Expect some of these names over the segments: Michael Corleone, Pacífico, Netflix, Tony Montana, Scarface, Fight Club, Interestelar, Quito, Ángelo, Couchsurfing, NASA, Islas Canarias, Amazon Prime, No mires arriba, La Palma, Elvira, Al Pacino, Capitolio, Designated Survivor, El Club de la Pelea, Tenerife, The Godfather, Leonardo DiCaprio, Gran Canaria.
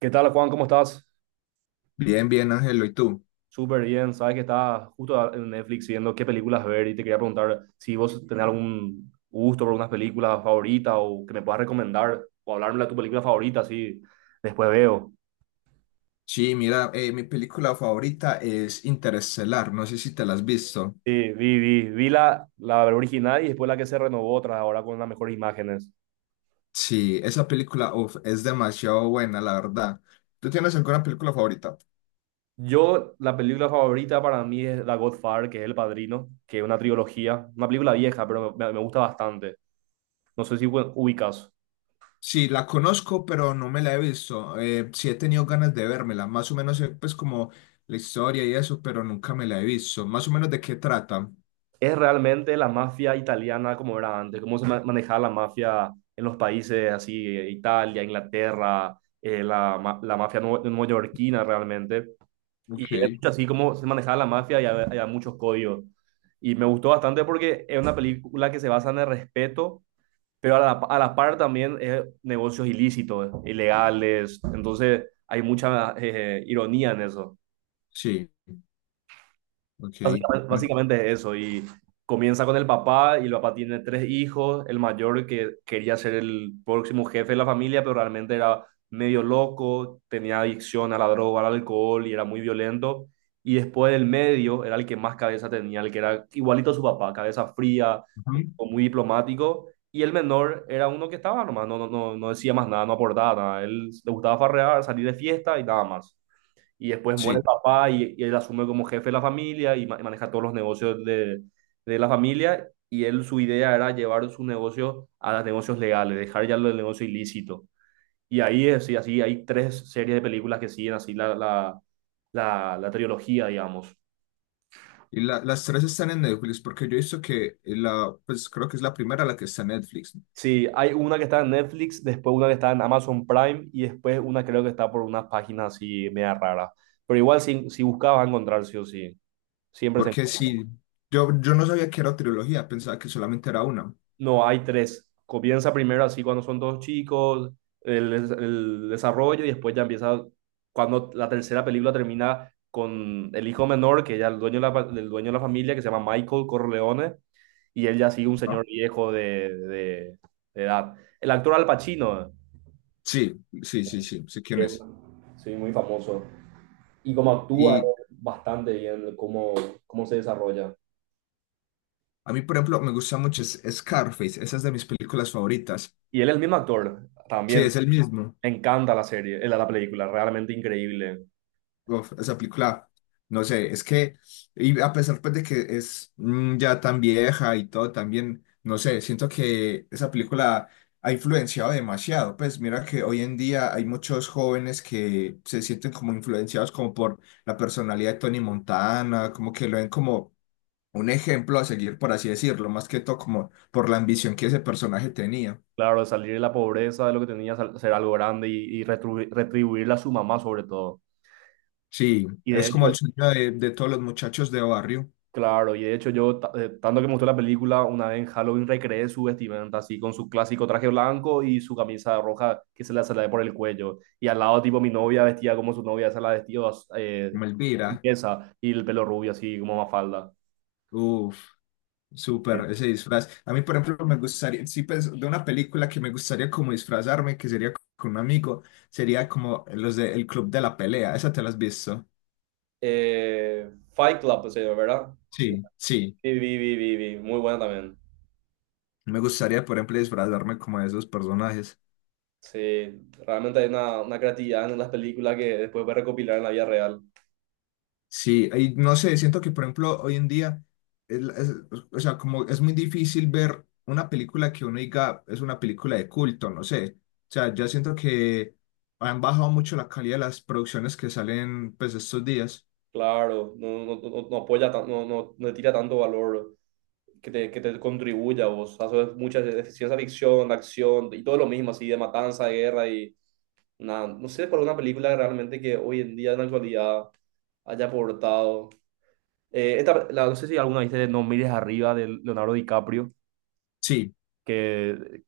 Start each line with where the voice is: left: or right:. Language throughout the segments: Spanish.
right: ¿Qué tal, Juan? ¿Cómo estás?
left: Bien, bien, Ángelo, ¿y tú?
right: Súper bien. Sabes que estaba justo en Netflix viendo qué películas ver y te quería preguntar si vos tenés algún gusto por unas películas favoritas o que me puedas recomendar o hablarme de tu película favorita, así después veo.
left: Sí, mira, mi película favorita es Interestelar, no sé si te la has visto.
right: Sí, vi la original y después la que se renovó otra ahora con las mejores imágenes.
left: Sí, esa película uf, es demasiado buena, la verdad. ¿Tú tienes alguna película favorita?
right: Yo, la película favorita para mí es The Godfather, que es El Padrino, que es una trilogía, una película vieja, pero me gusta bastante. No sé si ubicas.
left: Sí, la conozco, pero no me la he visto. Sí he tenido ganas de vérmela, más o menos pues como la historia y eso, pero nunca me la he visto. Más o menos de qué trata.
right: Es realmente la mafia italiana como era antes, cómo se manejaba la mafia en los países así, Italia, Inglaterra, la mafia neoyorquina realmente. Y
left: Ok,
right: es mucho así como se manejaba la mafia, y había muchos códigos. Y me gustó bastante porque es una película que se basa en el respeto, pero a la par también es negocios ilícitos, ilegales. Entonces hay mucha ironía en eso.
left: sí, ok.
right: Básicamente,
left: Me-
right: básicamente eso, y comienza con el papá, y el papá tiene tres hijos. El mayor, que quería ser el próximo jefe de la familia, pero realmente era medio loco, tenía adicción a la droga, al alcohol, y era muy violento. Y después el medio era el que más cabeza tenía, el que era igualito a su papá, cabeza fría, un
left: Ujú.
right: tipo muy diplomático. Y el menor era uno que estaba nomás, no decía más nada, no aportaba nada, él le gustaba farrear, salir de fiesta y nada más. Y después muere el
left: Sí.
right: papá, y él asume como jefe de la familia, y maneja todos los negocios de, la familia. Y él, su idea era llevar su negocio a los negocios legales, dejar ya lo del negocio ilícito. Y ahí es, y así hay tres series de películas que siguen así la trilogía, digamos.
left: Y las tres están en Netflix, porque yo he visto que la, pues creo que es la primera la que está en Netflix, ¿no?
right: Sí, hay una que está en Netflix, después una que está en Amazon Prime y después una creo que está por unas páginas así media raras. Pero igual, si buscabas, a encontrar sí o sí. Siempre se
left: Porque
right: encuentra.
left: sí, yo no sabía que era trilogía, pensaba que solamente era una.
right: No, hay tres. Comienza primero así cuando son dos chicos, el desarrollo, y después ya empieza cuando la tercera película termina con el hijo menor, que ya el dueño de el dueño de la familia, que se llama Michael Corleone, y él ya sigue un
left: ¿No?
right: señor viejo de, de edad. El actor Al Pacino,
left: Sí, sí, sí, sí, sé quién
right: que es,
left: es.
right: sí, muy famoso, y como actúa
left: Y
right: bastante bien, cómo se desarrolla.
left: a mí, por ejemplo, me gusta mucho Scarface, esa es de mis películas favoritas.
right: Y él es el mismo actor
left: Sí,
right: también.
left: es el mismo.
right: Me encanta la serie, la película, realmente increíble.
left: Uf, esa película, no sé, es que, y a pesar pues, de que es ya tan vieja y todo, también, no sé, siento que esa película ha influenciado demasiado. Pues mira que hoy en día hay muchos jóvenes que se sienten como influenciados como por la personalidad de Tony Montana, como que lo ven como un ejemplo a seguir, por así decirlo, más que todo como por la ambición que ese personaje tenía.
right: Claro, de salir de la pobreza, de lo que tenía, ser algo grande, y retribuirle a su mamá sobre todo.
left: Sí,
right: Y de
left: es como el
right: hecho,
left: sueño de todos los muchachos de barrio,
right: claro, y de hecho yo, tanto que me gustó la película, una vez en Halloween recreé su vestimenta así, con su clásico traje blanco y su camisa roja que se le sale por el cuello. Y al lado, tipo, mi novia vestía como su novia, se la vestía, eh,
left: como Elvira.
right: y el pelo rubio así como Mafalda.
left: Uf.
right: Sí.
left: Súper, ese disfraz. A mí, por ejemplo, me gustaría, sí, pues, de una película que me gustaría como disfrazarme, que sería con un amigo, sería como los de El Club de la Pelea. ¿Esa te la has visto?
right: Fight Club, ¿se, verdad? Sí.
left: Sí, sí.
right: Sí, vi. Muy buena también.
left: Me gustaría, por ejemplo, disfrazarme como de esos personajes.
right: Sí, realmente hay una creatividad en las películas que después puedes recopilar en la vida real.
left: Sí, y no sé, siento que, por ejemplo, hoy en día, es la- es- o sea, como es muy difícil ver una película que uno diga es una película de culto, no sé. O sea, yo siento que han bajado mucho la calidad de las producciones que salen, pues, estos días.
right: Claro, no apoya, no le tira tanto valor, que te contribuya a vos. Haces mucha de ciencia ficción, acción y todo lo mismo, así de matanza, de guerra, y nada. No sé por una película realmente que hoy en día, en la actualidad, haya aportado. No sé si alguna viste de No Mires Arriba, de Leonardo DiCaprio,
left: Sí.
right: que él,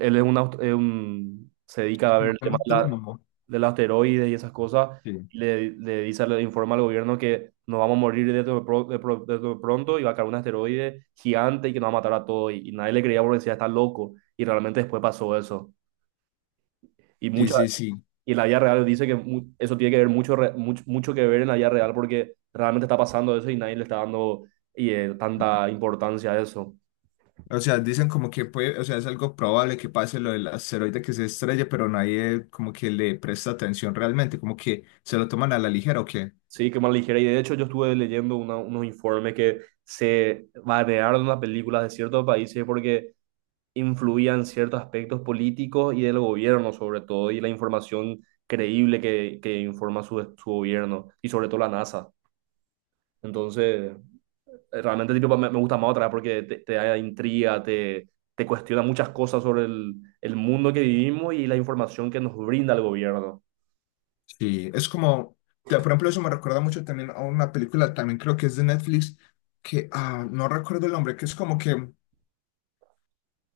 right: él es un, aust- es un- se dedica a ver
left: Como
right: el
left: un
right: tema de la,
left: astrónomo.
right: del asteroides y esas cosas,
left: Sí,
right: y le dice, le informa al gobierno que nos vamos a morir de, esto de, pro- de pro- de esto de pronto, y va a caer un asteroide gigante y que nos va a matar a todos, y nadie le creía porque decía, está loco, y realmente después pasó eso. Y,
left: sí,
right: mucha,
left: sí, sí.
right: y la vida real dice que eso tiene que ver mucho, que ver en la vida real, porque realmente está pasando eso y nadie le está dando, tanta importancia a eso.
left: O sea, dicen como que puede, o sea, es algo probable que pase lo del asteroide que se estrelle, pero nadie como que le presta atención realmente, como que se lo toman a la ligera o qué.
right: Sí, qué mal ligera. Y de hecho, yo estuve leyendo unos informes que se banearon las películas de ciertos países porque influían ciertos aspectos políticos y del gobierno sobre todo, y la información creíble que informa su gobierno, y sobre todo la NASA. Entonces, realmente, tipo, me gusta más otra porque te da intriga, te cuestiona muchas cosas sobre el mundo que vivimos y la información que nos brinda el gobierno.
left: Sí, es como, por ejemplo, eso me recuerda mucho también a una película, también creo que es de Netflix, que ah, no recuerdo el nombre, que es como que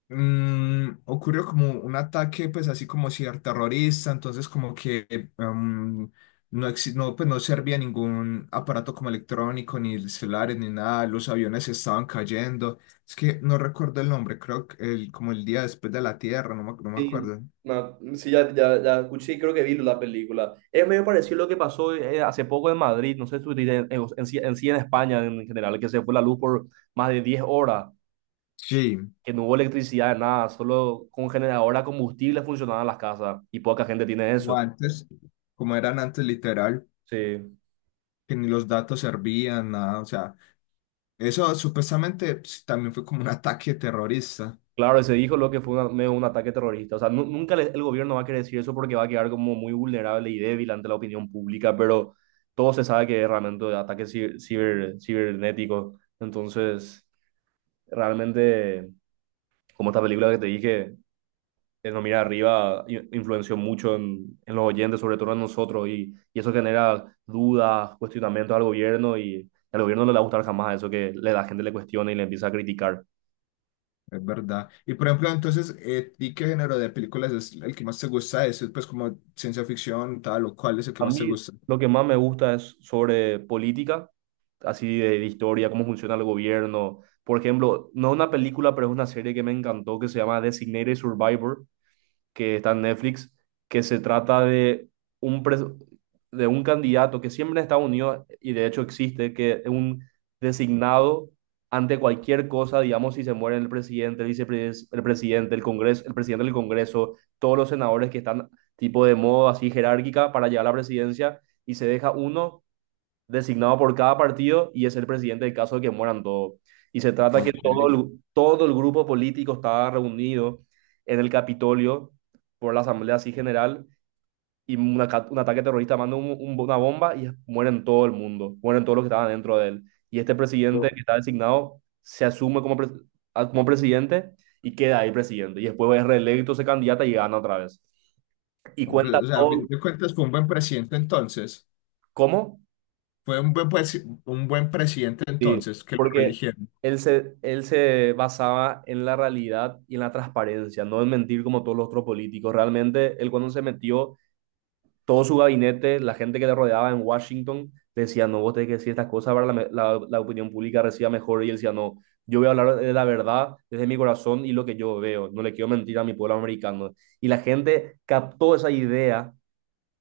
left: ocurrió como un ataque, pues así como ciberterrorista, entonces como que em, no, pues no servía ningún aparato como electrónico, ni celulares, ni nada, los aviones estaban cayendo. Es que no recuerdo el nombre, creo que el, como el día después de la Tierra, no me
right: Sí,
left: acuerdo.
right: no, sí, ya escuché, y creo que vi la película. Es medio parecido a lo que pasó hace poco en Madrid, no sé si en España en general, que se fue la luz por más de 10 horas,
left: Sí,
right: que no hubo electricidad, nada, solo con generador a combustible funcionaban las casas y poca gente tiene
left: o
right: eso.
left: antes, como eran antes literal,
right: Sí,
left: que ni los datos servían, nada, o sea, eso supuestamente pues, también fue como un ataque terrorista.
right: claro, se dijo lo que fue medio un ataque terrorista. O sea, nunca el gobierno va a querer decir eso, porque va a quedar como muy vulnerable y débil ante la opinión pública, pero todo se sabe que es realmente ataque ciber, cibernético. Entonces, realmente, como esta película que te dije, El No Mira Arriba, influenció mucho en, los oyentes, sobre todo en nosotros, y eso genera dudas, cuestionamientos al gobierno, y al gobierno no le va a gustar jamás eso, que la gente le cuestione y le empieza a criticar.
left: Es verdad. Y por ejemplo, entonces, ¿y qué género de películas es el que más te gusta? ¿Es pues como ciencia ficción, tal o cual es el que
right: A
left: más te
right: mí
left: gusta?
right: lo que más me gusta es sobre política, así de historia, cómo funciona el gobierno. Por ejemplo, no una película, pero es una serie que me encantó, que se llama Designated Survivor, que está en Netflix, que se trata de un, pres- un candidato que siempre en Estados Unidos, y de hecho existe, que es un designado ante cualquier cosa. Digamos, si se muere el presidente, el vicepresidente, el presidente, el Congreso, el presidente del Congreso, todos los senadores que están tipo de modo así jerárquica para llegar a la presidencia, y se deja uno designado por cada partido, y es el presidente en caso de que mueran todos. Y se trata que
left: Ok.
right: todo el grupo político estaba reunido en el Capitolio por la Asamblea así general, y un ataque terrorista manda una bomba, y mueren todo el mundo, mueren todos los que estaban dentro de él. Y este presidente
left: O
right: que está designado se asume como, como presidente, y queda ahí presidente. Y después es reelecto, se candidata y gana otra vez. Y cuenta
left: o sea, a fin
right: todo.
left: de cuentas fue un buen presidente entonces.
right: ¿Cómo?
left: Fue un buen, un buen presidente
right: Sí,
left: entonces que lo
right: porque
left: religieron.
right: él se basaba en la realidad y en la transparencia, no en mentir como todos los otros políticos. Realmente, él, cuando se metió, todo su gabinete, la gente que le rodeaba en Washington, decía, no, vos tenés que decir estas cosas para que la opinión pública reciba mejor. Y él decía, no, yo voy a hablar de la verdad desde mi corazón y lo que yo veo. No le quiero mentir a mi pueblo americano. Y la gente captó esa idea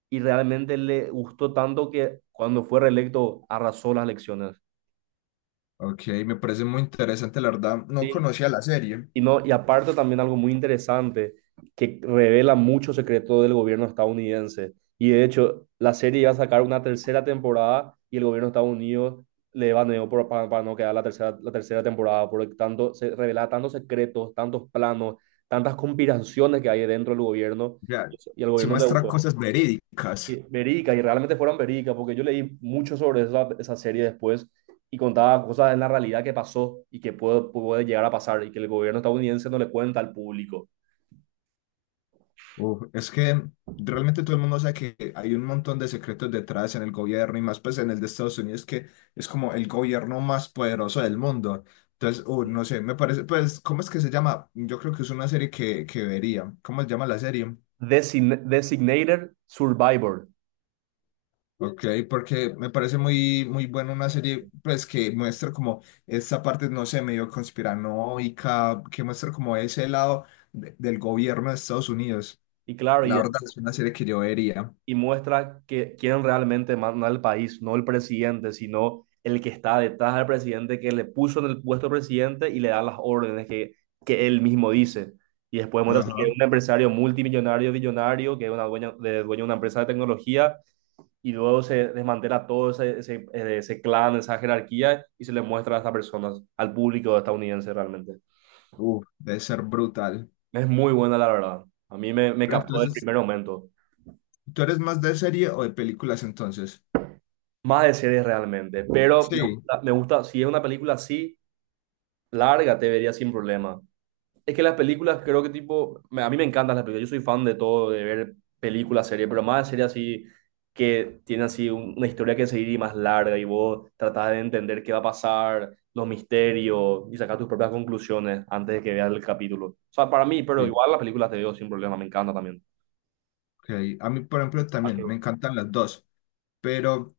right: y realmente le gustó tanto que cuando fue reelecto arrasó las elecciones.
left: Ok, me parece muy interesante, la verdad. No conocía la serie.
right: Y no, y aparte, también algo muy interesante, que revela mucho secreto del gobierno estadounidense. Y de hecho, la serie iba a sacar una tercera temporada y el gobierno de Estados Unidos le baneó para no quedar la tercera temporada, porque tanto, se revelaba tantos secretos, tantos planos, tantas conspiraciones que hay dentro del gobierno,
left: Ya,
right: y al
left: sí
right: gobierno le
left: muestra
right: gustó.
left: cosas
right: Y
left: verídicas.
right: Verica, y realmente fueron Verica, porque yo leí mucho sobre esa, esa serie después, y contaba cosas en la realidad que pasó y que puede llegar a pasar, y que el gobierno estadounidense no le cuenta al público.
left: Uf, es que realmente todo el mundo sabe que hay un montón de secretos detrás en el gobierno y más pues en el de Estados Unidos que es como el gobierno más poderoso del mundo. Entonces, no sé, me parece, pues, ¿cómo es que se llama? Yo creo que es una serie que vería. ¿Cómo se llama la serie?
right: Designated Survivor.
left: Ok, porque me parece muy, muy buena una serie, pues, que muestra como esta parte, no sé, medio conspiranoica, que muestra como ese lado del gobierno de Estados Unidos.
right: Y claro,
left: La verdad es una serie que yo vería.
right: y muestra que quién realmente manda al país, no el presidente, sino el que está detrás del presidente, que le puso en el puesto presidente y le da las órdenes que él mismo dice. Y después muestra así que es
left: Ajá.
right: un empresario multimillonario, billonario, que es dueño de una empresa de tecnología, y luego se desmantela todo ese, ese clan, esa jerarquía, y se le muestra a estas personas, al público estadounidense realmente.
left: Uf, debe ser brutal.
right: Es muy buena, la verdad. A mí me
left: Pero
right: captó desde el
left: entonces,
right: primer momento.
left: ¿tú eres más de serie o de películas entonces?
right: Más de series realmente, pero me
left: Sí,
right: gusta, si es una película así, larga, te vería sin problema. Es que las películas, creo que, tipo, a mí me encantan las películas, yo soy fan de todo, de ver películas, series, pero más de series así, que tiene así una historia que seguir y más larga y vos tratás de entender qué va a pasar, los misterios, y sacar tus propias conclusiones antes de que veas el capítulo. O sea, para mí, pero
left: sí.
right: igual las películas te veo sin problema, me encanta también.
left: Ok. A mí, por ejemplo,
right: Ah, qué-
left: también me encantan las dos, pero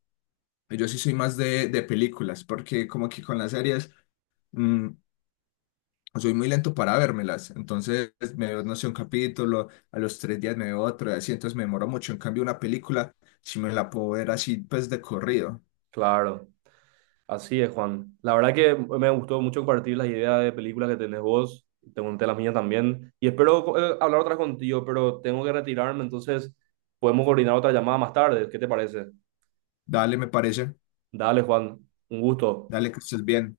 left: yo sí soy más de películas, porque como que con las series mm, soy muy lento para vérmelas. Entonces me veo, no sé, un capítulo, a los tres días me veo otro, y así, entonces me demoro mucho. En cambio, una película, si me la puedo ver así, pues de corrido.
right: Claro. Así es, Juan. La verdad que me gustó mucho compartir las ideas de películas que tenés vos. Te conté las mías también. Y espero hablar otra contigo, pero tengo que retirarme, entonces podemos coordinar otra llamada más tarde. ¿Qué te parece?
left: Dale, me parece.
right: Dale, Juan. Un gusto.
left: Dale, que estés bien.